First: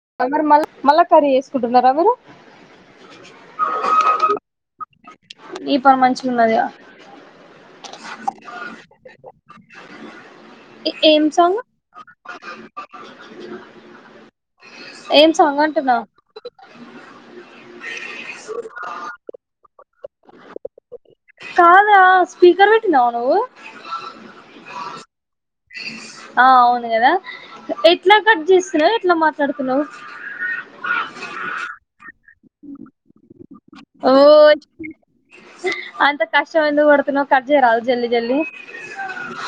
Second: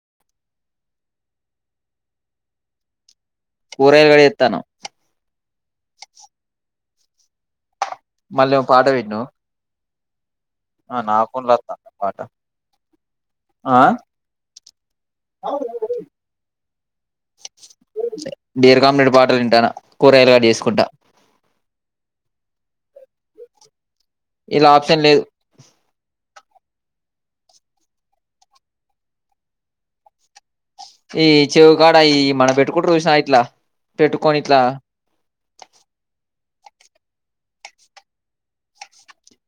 [inaudible] మళ్ మళ్లా కర్రీ ఎసుకుంటున్నారా మీరు కూరయాలు కూడ ఎత్తన్నామ్ ఈ పొర మంచి ఉన్నదిగా మళ్ళీ ఒక పాట పెట్టు ఏ ఏమ్ సాంగ్ వత్తాందా పాట ఆ ఏం సాంగ్ అంటున్నా [inaudible] డేర్ కామ్ నెడి పాటలు వింటారా కూరయలుగాడి చేేసుకుంటా కాదా స్పీకర్ పెట్టిన్నావు నువు ఇలా ఆప్షన్ లేదు ఆ అవును కదా ఎట్లా కట్ చేస్తున్నావు ఎట్లా మాట్లాడుతున్నావు ఈ చెవు కాడ ఈ మన పెట్కుంట్రు ఉషినయయిట్లా ఓ అంత కష్టం వంది తు కజ రాదు జల్ జల్ది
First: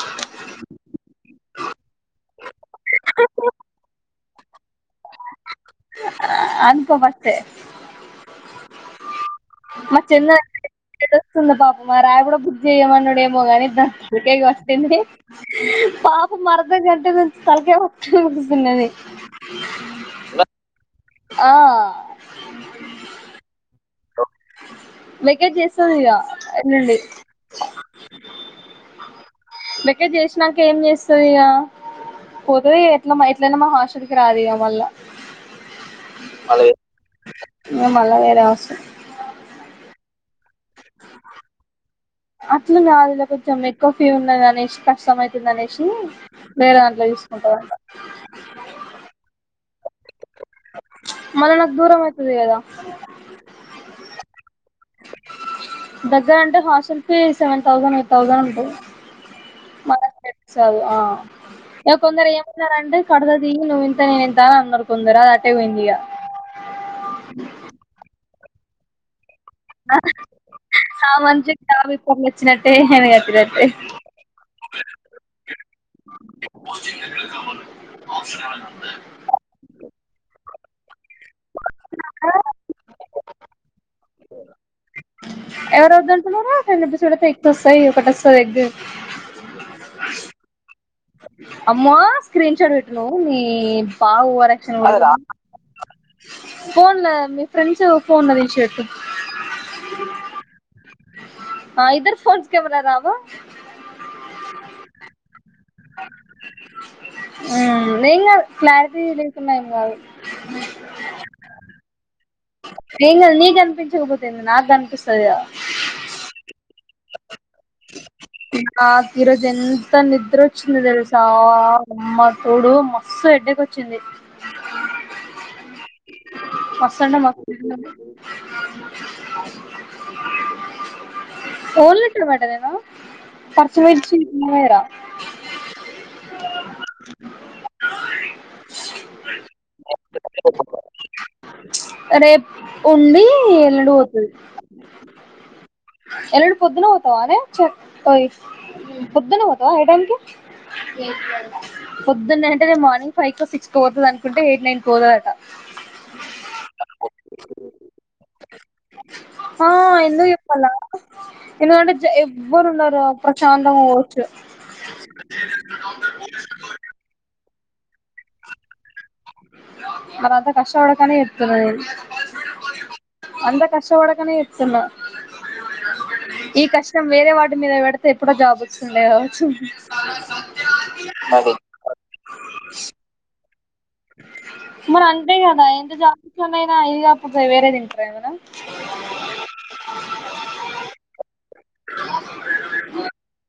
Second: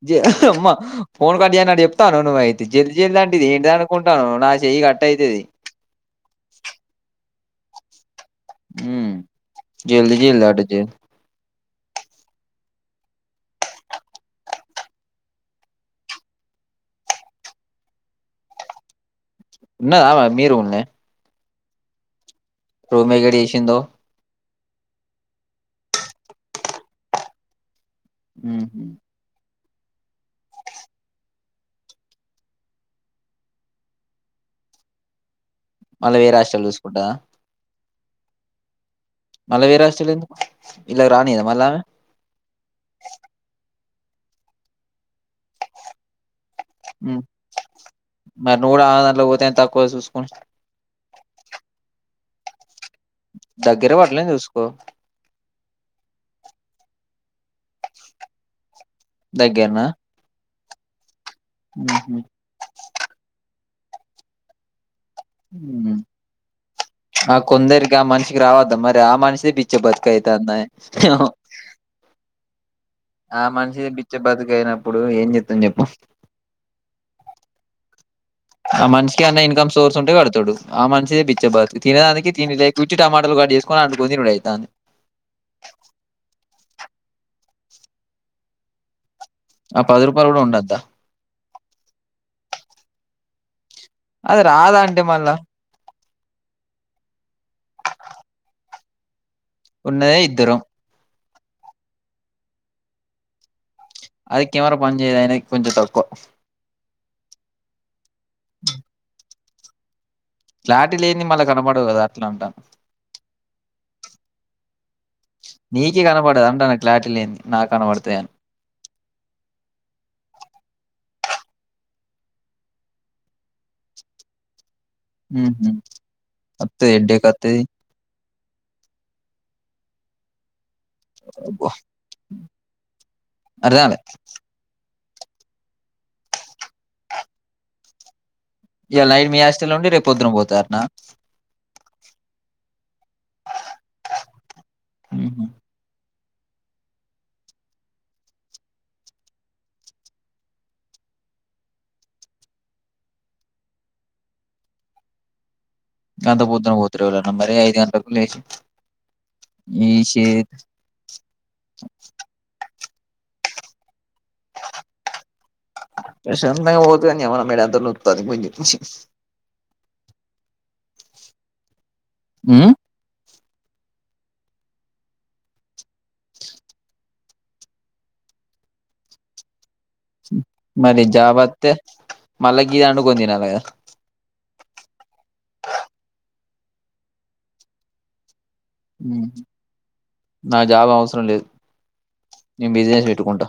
జ అమ్మా ఫోన్ కడి అ అడు చెప్తాను ను అయితే జల్ జల్ అంటిది ఏంటి అనుకుంటే నా చేయి అనుకోమస్ త్రె హ మన్న తెస్తుస్తుంద బాబ మా రాయ కూడా బుద్జి చెయ్యమన్నాడుేమో గాని ద తలకేకి వస్తుింది పాపం అరదం కంటే నుంచి తలకే వస్తలుగుస్తున్నది ఉన్నదమ మీరు ఉన్న ఆ రూమే గడి వేసిందో మేకే చేస్తాంది ఇక ఎండి ఉ ఇకే చేసినాక ఏం చేస్తుంది ఇ పోతుంది ఎట్లా ఎట్లనా మ హాస్టల్ కి రాదు ఇ మళ్ళ మళ్ళా వేయే రాష్ట్రాలు చూసుకుంటాదా మే మళ్ళా వేరే అవసరం మళ్ళ వేరవష్టలు ఇ రాని అద మళ్ళమె కఫీ ఉన్నది అనేసి కష్టం అవుతుంది అనేసి వేరే దాంట్లో ఉ చూసుకుంటదంట మరి నూడ తే తకు మన నాకు దూరం వ తెదా దగ్గరే పడలేని చూసుకో దగ్గర అంటే hostel fee seven thousand eight thousand ఉంటుంది దగ్గరనా సార్ ఇ ఉహు. కొందరు ఏమన్నారంటడి కడదది నువవుంతేంతా అందరు ఆ కొందరిగా మనిషి రావద్దా మరి ఆ మనిష సామంతకి జబి పనులు వచ్చినట్టు ఆ మనిషి బిచ్చ బతుక అయినప్పుడు ఏం చెతాం చెప్పు ఆ మనిషికి అన్న ఇన్కమ్ సోర్స్ ఉంటే కడతాడు ఆ మనిషదే పిచ్చబర్ తినదానికి తిండి లేక ఇచ్చి టమాటలు కట్డిచేసుకొని అంటని తినుడువుతాంది ఎవరువుద్దంట ఫెబస్ ఎక్ వస్తాయి ఒకటి వస్తాంది ఎగ్గ ఆ పది రూపాయలు కూడా ఉండద్దా అమ్మా స్క్రీన్ షాట్ పెట్టును మీ అది రాదా అంటే మళ్ళా ఫోన్ లో మీ ఫ్రెండ్స్ ఫోన్ లో విషతు ఉన్నదే ఇద్దరం ఇద్దరు ఫోన్స్ కెమెరా రావా అది కెమెరా పని చేయదు ఆయన కొంచం తక్కువ అ నెన్ నా ఫ్లాట్ న్నా ఎంగాద్ క్లారటి లేని మళ్ళీ కనపడవు కదా అట్లా అంటాను ని నీకు కనిపించకపోతుంది నాకు అనిపిస్తదిగా కనబడుతాయ మా తీరోజు ఎంత నిద్ర వచ్చింది తెలుసా అమ్మ తోడు మస్తు ఎడ్డకిొచ్చింది వద్దు ఎడ్డేకాత్తాది [inaudible] అబ్బో ఓళ టర్మాటదేనా అర్థం పర్చి కాలే మేడిచ ఇ వరా [inaudible] ఇలా నైట్ మీ ఆస్ట్లొ ఉండి రేపు పొద్దున పోతారునా రేపు ఉండి ఎల్లుండి ఆ హు ఎలుండి పొద్దున పొవుతవనేే పొద్దున్న పోతా టైం కి పొద్దున్న అంటేే మార్నింగ్ ఫైవ్ కు సిక్స్ పోతుంది అనుకుంటే ఎయిట్ నైన్ కు పోతుదట గంత పొద్దున్న పోతుేళన్నా మరి ఐదు గంటలకు లేచ ఆ ఈ చే ఎందుకు ఎబరు ఉన్నారు అప్పుశాంతంగా షంతంగా పొతాం అ మేడ ాది కొచి అ అల కష్టవుడకనేే ఎతుదు నెను ఉమ్ అంత కష్టపడకనే చెప్తున్నా ఈ కష్టం వేరే వాటి మీద పెడితే ఎప్పుడో జాబ్ు వచ్చిండే కావచ్చు మరి జాబత్తే మళ్ళా గ ఇది వండుకొని తినాల కదా మరి అంతే కదా ఎంత జాబ్ వచ్చినోడు అయినా ఇదే ఫుడ్ ఏ వేరే తింటారా ఏమన్నా ఉమ్ నాకు జాబ్ అవసరం లేదు నేను బిజినెస్ పెట్టుకుంటా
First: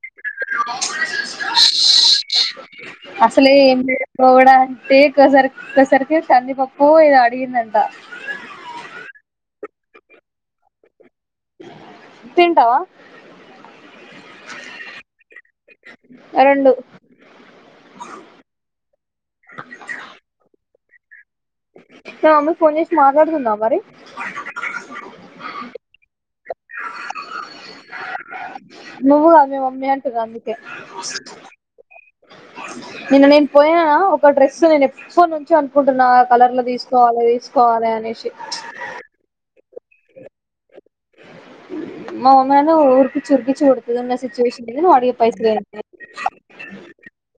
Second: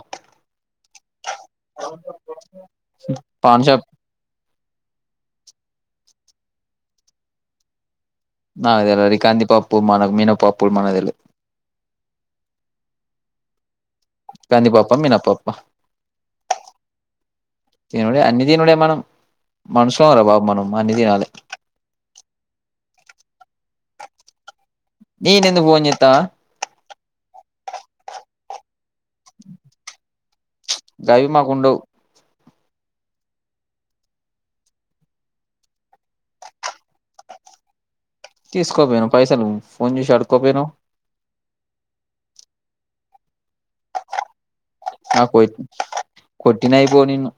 అసలే పాన్ ఏం షాప్ [unintelligible] పే కసార్ కసర్కే కంది పప్పు ఏదో అడిగిందంట నాకు తెలవదు కంది పప్పు మన మినపప్పు మనకు తెల్వదు తింటావా కందిపప్పా మినపప్పా రెండు తినుడే అన్ని తినుడే మనం మనుశాం రా బాబు మనం అమ్మా అన్ని తినాలే మీ మమ్మీ ఫోన్ చేసి మాట్లాడుతుందా మరి నేనెందుకు ఫోన్ చేత్తానా నువ్వు కాదు మీ మమ్మీ అంటున్న అందుకే గవి మాకు ఉండవు నిన్న నేను పోయినాన ఒక డ్రెస్ నేను ఎప్పున్నుంచో అనుకుంటున్నా ఆ కలర్ లో తీసుకోవాలి తీసుకోవాలి అనేసి తీసుకోపోయినావ్ పైసలు పోన్ చేసి అడుక్కో పోయినావ్ మా మమ్మీ అయినా ఊరు కిచ్చి ఉరికిచ్చి కొడుతుదన్న సిచుయేషన్ వాడి పైస నాకు కొట్టినయిపో నిన్ను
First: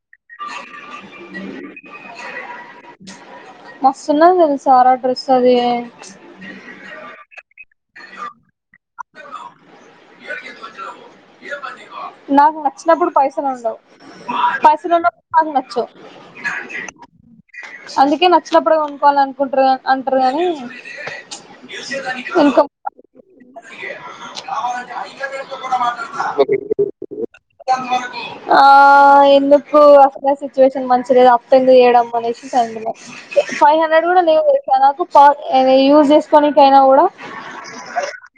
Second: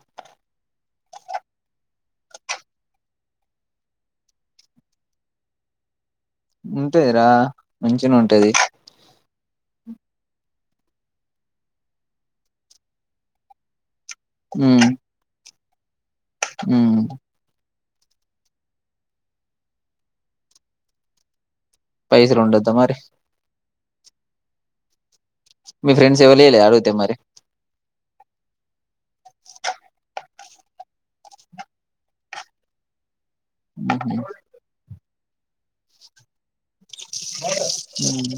మస్తున్నది తెలుసారా డ్రెస్ అది ఇంతేరా మంచిగనే ఉంటది నాకు నచ్చినప్పుడు పైసలు ఉండవు ఉమ్ పైసలు ఉండవ్ నాకు సో ఉమ్ అందుకే నచ్చినప్పుడు కొనుకోవాలనుకుంటారు అంటారు కాని పైసలు ఉండద్దా మరి [inaudible] మీ ఫ్రెండ్స్ ఎవరిలే అడుగుతే మరి ఆ ఎందుకు అసలే సిచ్యువేషన్ మంచిగలేదు అప్పు ఎందుకు చేయడం అనేసి సైలెంట్గా ఉన్న ఫైవ్ హండ్రెడ్ కూడా లేవు తెలుసా నాకు యూస్ చేసుకొని కైనా కూడా ఉమ్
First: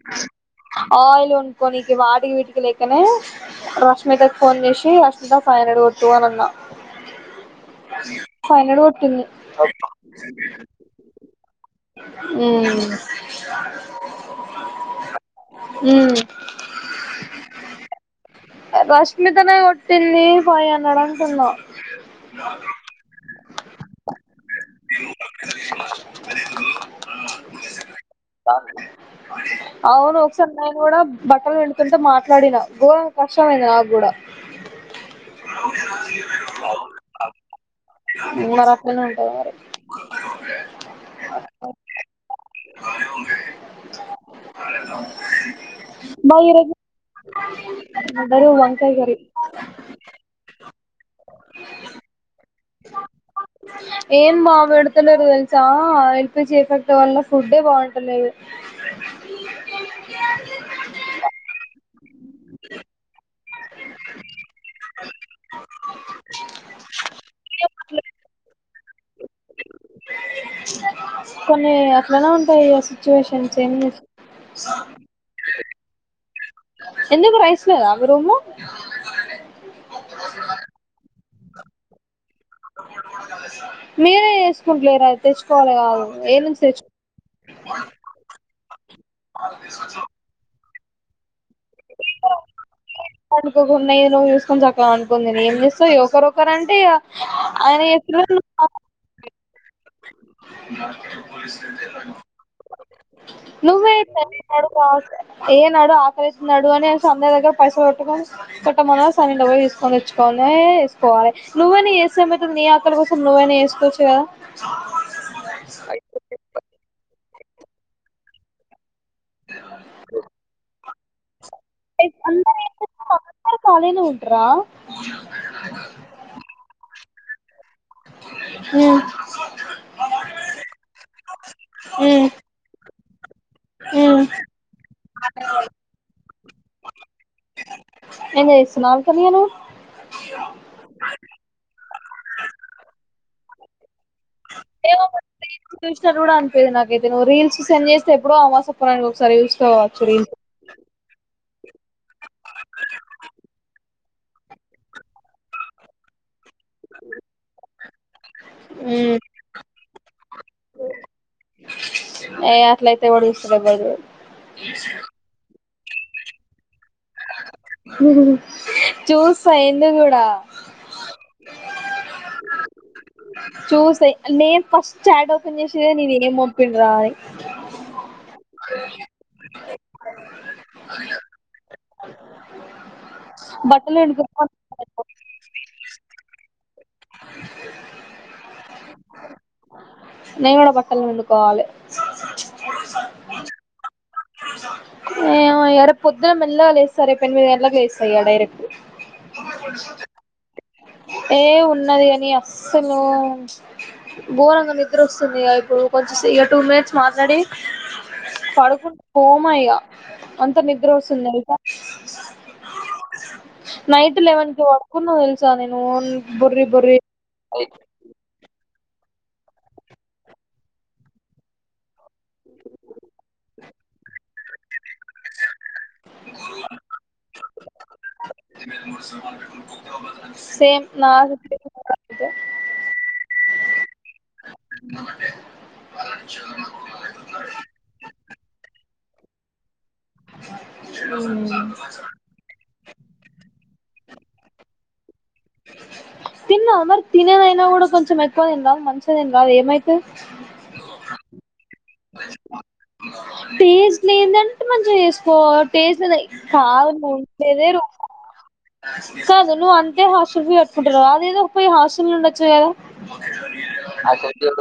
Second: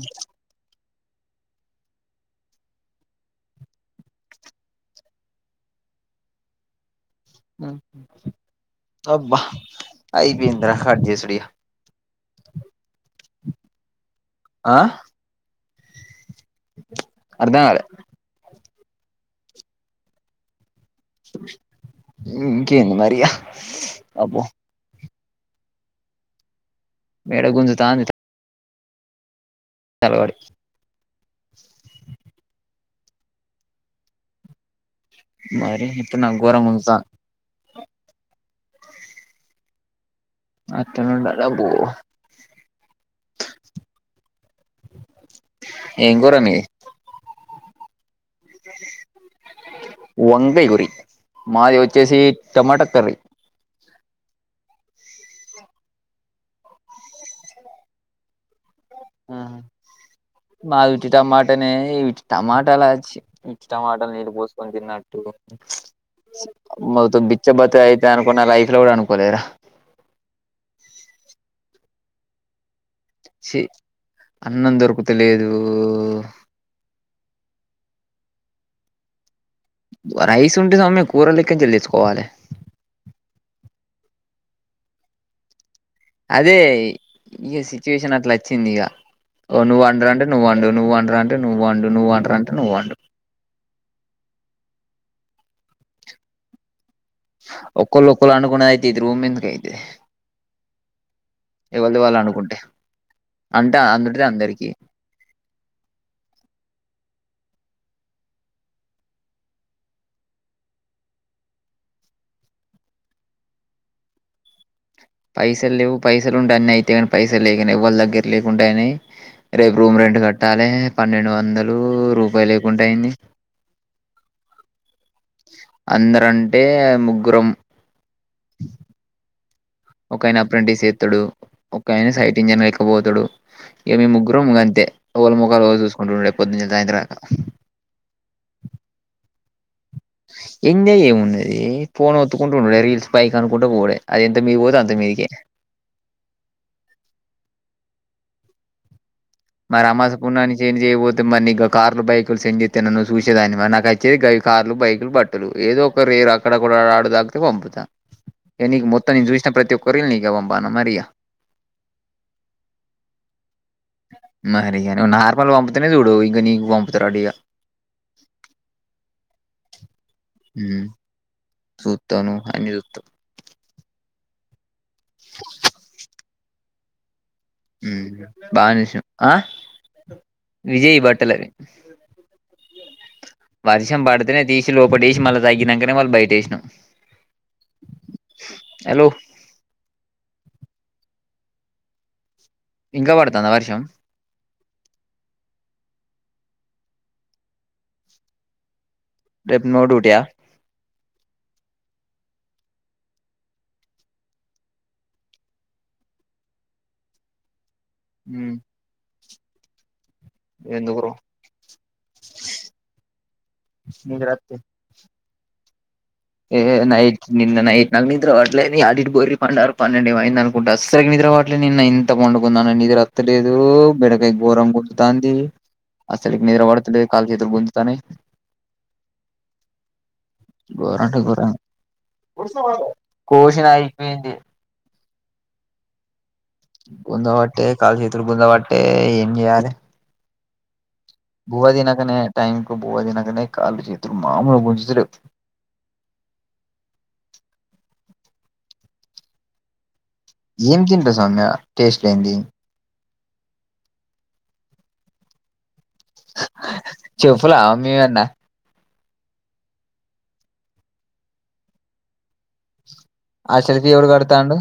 ఆయిల్ కొనుక్కొనికి వాటికి వీటికి లేకనే రష్మితకి ఫోన్ చేసి రష్మిత ఫైవ్ హండ్రెడ్ కొట్టు అని అన్నా ఉహూ ఫైవ్ హండ్రెడ్ కొట్టింది అబ్బా అయిపోయిందిరా కట్ చేసుడు ఇంకా ఉమ్ [inaudible] ఆ ఉమ్ అర్ధం కాలే రష్మితనే కొట్టింది ఫైవ్ హండ్రెడ్ అంటున్నా ఉమ్ ఇంకేం మరి ఇగ అబ్బో [unintelligible] మేడ గుంజతాంది తాంది అవును ఒకసారి నేను కూడా బట్టలు పిండుతుంటే మాట్లాడిన గ కష్టమైంది నాగూడ మరి ఇప్పుడు నాకు గోరంగా గుజుతంద్ మరి అట్లనే ఉంటాది మరి అత్తను ఉండదా పో ఏం కూర బా మీ [unintelligible] వంకాయ కర్రీ వంగయ గురి మాది వచ్చేసి టమాటా కర్రీ ఏం బా పేడతలేరు తెలుసా ఎల్పిజీ ఎఫెక్ట్ వల్ల ఫుడే బాగుంటలేదు ఉమ్ మావి టమాటనే ఏవి టమాటలాచ్చి ఇష్టం మాటలు నీళ్ళు పోసుకొని తిన్నట్టు మొత్తం బిచ్చ బతి అయితా అనుకున్న లైఫ్ లో కూడా అనుకోలేదురా కొన్ని లేనా ఉంటాయి ఏసుక్ చి అన్నం దొరుకుతలేదు ఎందుకు రైస్ లేదా మీ రూమ్ లో రైస్ ఉంటే సమ్మె కూరలక్కని చెల్లించుకోవాలి మీరే చేసుకుంటలేరా తెచ్చుకోవాలి కాదు ఏ అదే నుంచి తెచ్చుకుంటారు ఇక సిచ్యువేషన్ అట్లా వచ్చింది ఇగ ఓ నువ్ అండరా అంటే నువ్వ వండు నువ్ వండరా అంటే నువ్ వండు నువ్ వండ్ర అంటే నువ్ వండు అనుకోకున్నా ఏదో నువ్వు చూసుకొని సక్కలగా అనుకునీ తిను ఏం చేస్తావు ఒకరు ఒకరు అంటే ఇగ ఒక్కోలు ఒక్కోలు అనుకోన్నాదైతే అయితే ఇది రూమ్ ఎందుకు అయితే పోలీసు ఎవరిది వాళ్ళు అనుకుంటే అంటే నువ్వే అందుటిది [unintelligible] అందరికి ఏ నాడు ఆ ఆకలి అయ్యింది నడు అనే స దగ్గర పైసలు కొట్టుకొని కొట్టమనన్ని డబ్బ తీసుకొని తెచ్చుకొనినే వేసుకోవాలి నువ్వేనా వేసేమయి నీ అక్కడి కోసం నువ్వైనా వేసుకోవచ్చు కదా పైసలు లేవు పైసలు ఉండే అన్నీ అయితాయి పైస లేకనే ఎవ్వళ్ దగ్గర లేకుండా అయినాయి రేపు రూమ్ రెంట్ కట్టాలే పన్నెండు వందలు ఒక్క రూపాయి అందరు లేకుండా అయింది అందరు ఖాళీనే ఉంటరా అందరుంటే ముగ్గురం ఉమ్ ఒకాయన అప్రెంటిస్ ఎత్తడు ఒకాయన ఉమ్ సైట్ ఇంజనల్ బోతుడు ఏమి ఉమ్ ముగ్గురు ము అంతే ఒకళ ముఖాలు ఒకలు చూసుకుంటుండయి పొద్దున్నుంచి సాయంత్రం దాకా ఏం చేస్తున్నావు ఖాళీగా నువ్వు ఎంజాయ్ ఏం ఉన్నది పోన్ ఒత్తుకుంటూ ఉండుడే రీల్స్ పైకి అనుకుంటు పోవుడే ఏమో రీల్స్ చూసినా కూడా అనిపిది నాకైతే నువ్వు రీల్స్ సెండ్ చేసి ఎప్పుడో అమావాస కి రెండు మరి అమాస పున్నానికి సెండ్ చేయకపోతే మరి ఇక కార్లు బైకులు సెంజ చేస్తా నన్ను చూసేదానివ నాకు అయి చ్చది కార్లు బైక్లు బట్టలు ఏదో ఒక రే రా [unintelligible] పంపుతా ఇగ నీకు మొత్తం ఉమ్ నేను చూసిన ప్రతి ఒక్క రీల్ నీకే పంపను మరి ఇగ ఏ అట్లయితే ఎవడు చూస్తడు ఎవడు మరి ఇగ నార్మల్ వం తడే చూడు ఇక నీకు వం చూస్ ఆ ఎందుకు ఉ చుత్తాను అన్ని త చూసే నేను ఫస్ చాట్ ఓపన్ చేసేదే నీగెం మోమ్ ప్ప రాయి ఉ బానే చూసినావ్ విజయ్ బట్టలవి బట్టలు వర్షం పడుతేనే పిండుకున్నాం తీసి లోప డిసి మళ్ళ తగ్గినాంక మళ్ బయట చేసినాం హలో నేను కూడా బట్టలు పిండుకోవాలే ఇంకా పడుతుందా వర్షం ఏమో ఏడ పొద్దున మెల్లగా లేేస్తారే ఎనిమిది గంటలకు లేస్త ఇయాల డైరెక్ట్ రేపు నోడుటియా ఏ ఉన్నది అని అస్సలు బోరంగా నిద్ర వస్తుంది ఇక ఇప్పుడు కొంచెం ఇక టూ మినిట్స్ మాట్లాడి హ్మ్ పరకు హమయ్య అంత నిద్ర ఎందుకురో వస్తున్నాయి నైట్ లెవెన్ నిద్రొత్తే కి పడుకున్నా తెలుసా దను ఏ నైట్ నింద నైట్ నగ్ నిద్ర హట్ల అడి బో పండుారు పన్నెండి అైంది అనుకుంటారు అస్సలు మిద వాట్లు నిన్న ఎత్త పండుకుందా నని ఇదిరు రత్తలేదు ఘోరం గుొంతాంది అసలుకి నిద్ర పడతలేదు కాలు చేతులు గుంజుతానే సేమ్ నా కురంట కుర సిట్యుయేషన్ కూడా కోశన్యిపోయిడి అే గ గుంధ వాట్ కాాలక్షషేత్ర గుంధ వాట్ట్ట ఏ అద అంతే బువ్వ తినకనే టైంకు బువ్వ తినకనే కాళ్ళు చేతులు మాములుగ గుంజతలేవ్ తిన్నా మరి తినేదైనా కూడా కొంచెం ఎక్కువ తినరాదు మంచిగ తినరాదు ఏమైతే ఏం తింట సౌమ్య టేస్ట్ లేంది టేస్ట్ లేదని మంచిగ చేసుకో టేస్ట్ చెయ్ కారం చెప్పులా ఉండేదే రొంత మేమన్నా కాదు నువ్వంటే హాస్టల్ చు కట్టుకుంటారు రా అదేదో పోయ హాటల్ ఉండచ్చు కదా ఆ చరితి ఎవడు కడతాండూ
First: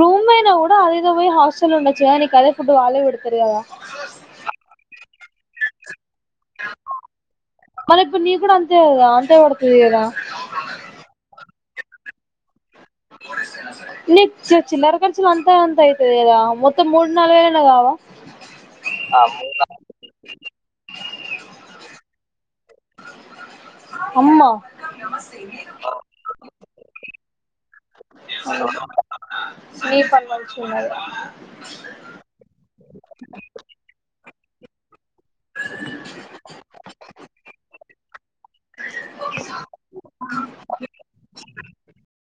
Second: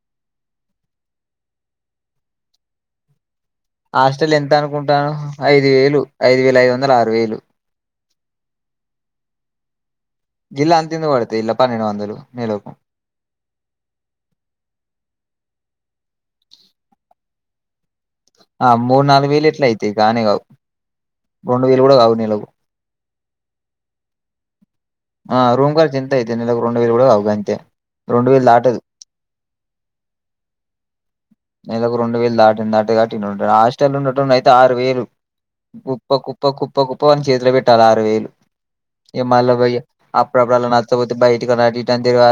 రూమైనా ఉ అదేదో పోయి హాస్టల్లో ఉండచ్చుకదా నీకు అదే ఫుడ్ వాలే పెడతారు కదా హాస్టల్ ఎంత అనుకుంటానవ్ ఐదు వేలు ఐదు వేల ఐదు వందల్ ఆరు వేలు మరి ఇప్పుడు నీ కూడా అంతే కదా అంతే పడతది కదా ఇల్ అంతెందుకు పడతాయ్ ఇల్ పన్నెండు వందలు నెలకు నీ చి చిల్లర ఖర్చులు అంతా అంత అయితది కదా మొత్తం మూడ్ నాలుగు వేలైనా కావా ఆ మూడు నాలుగు వేలు ఎట్ల అయితాయి గానే కావు రెండు వేలు కూడా కావు నెలకు అమ్మ ఆ రూమ్ ఖర్చు ఎంతైతాయ్ నెలకు రెండు వేలు గుడా గావు గంతే రెండు వేల్ దాటదు నీ పని మంచిగున్నది నెలకు రెండు వేలు దాటన్ దాటద్ కాబట్టి ఇడుంటద్ ఆ హాస్టలుండ్ టుండైతే ఆరు వేలు కుప్ప కుప్ప కుప్ప కుప్ప వాని చేతిల పెట్టాల ఆరు వేలు ఇగ మళ్ళ వెయ్యొ అప్పుడప్పుడు అలా నచ్చపోతే బయటకని అటు ఇటు అని తిరిగార్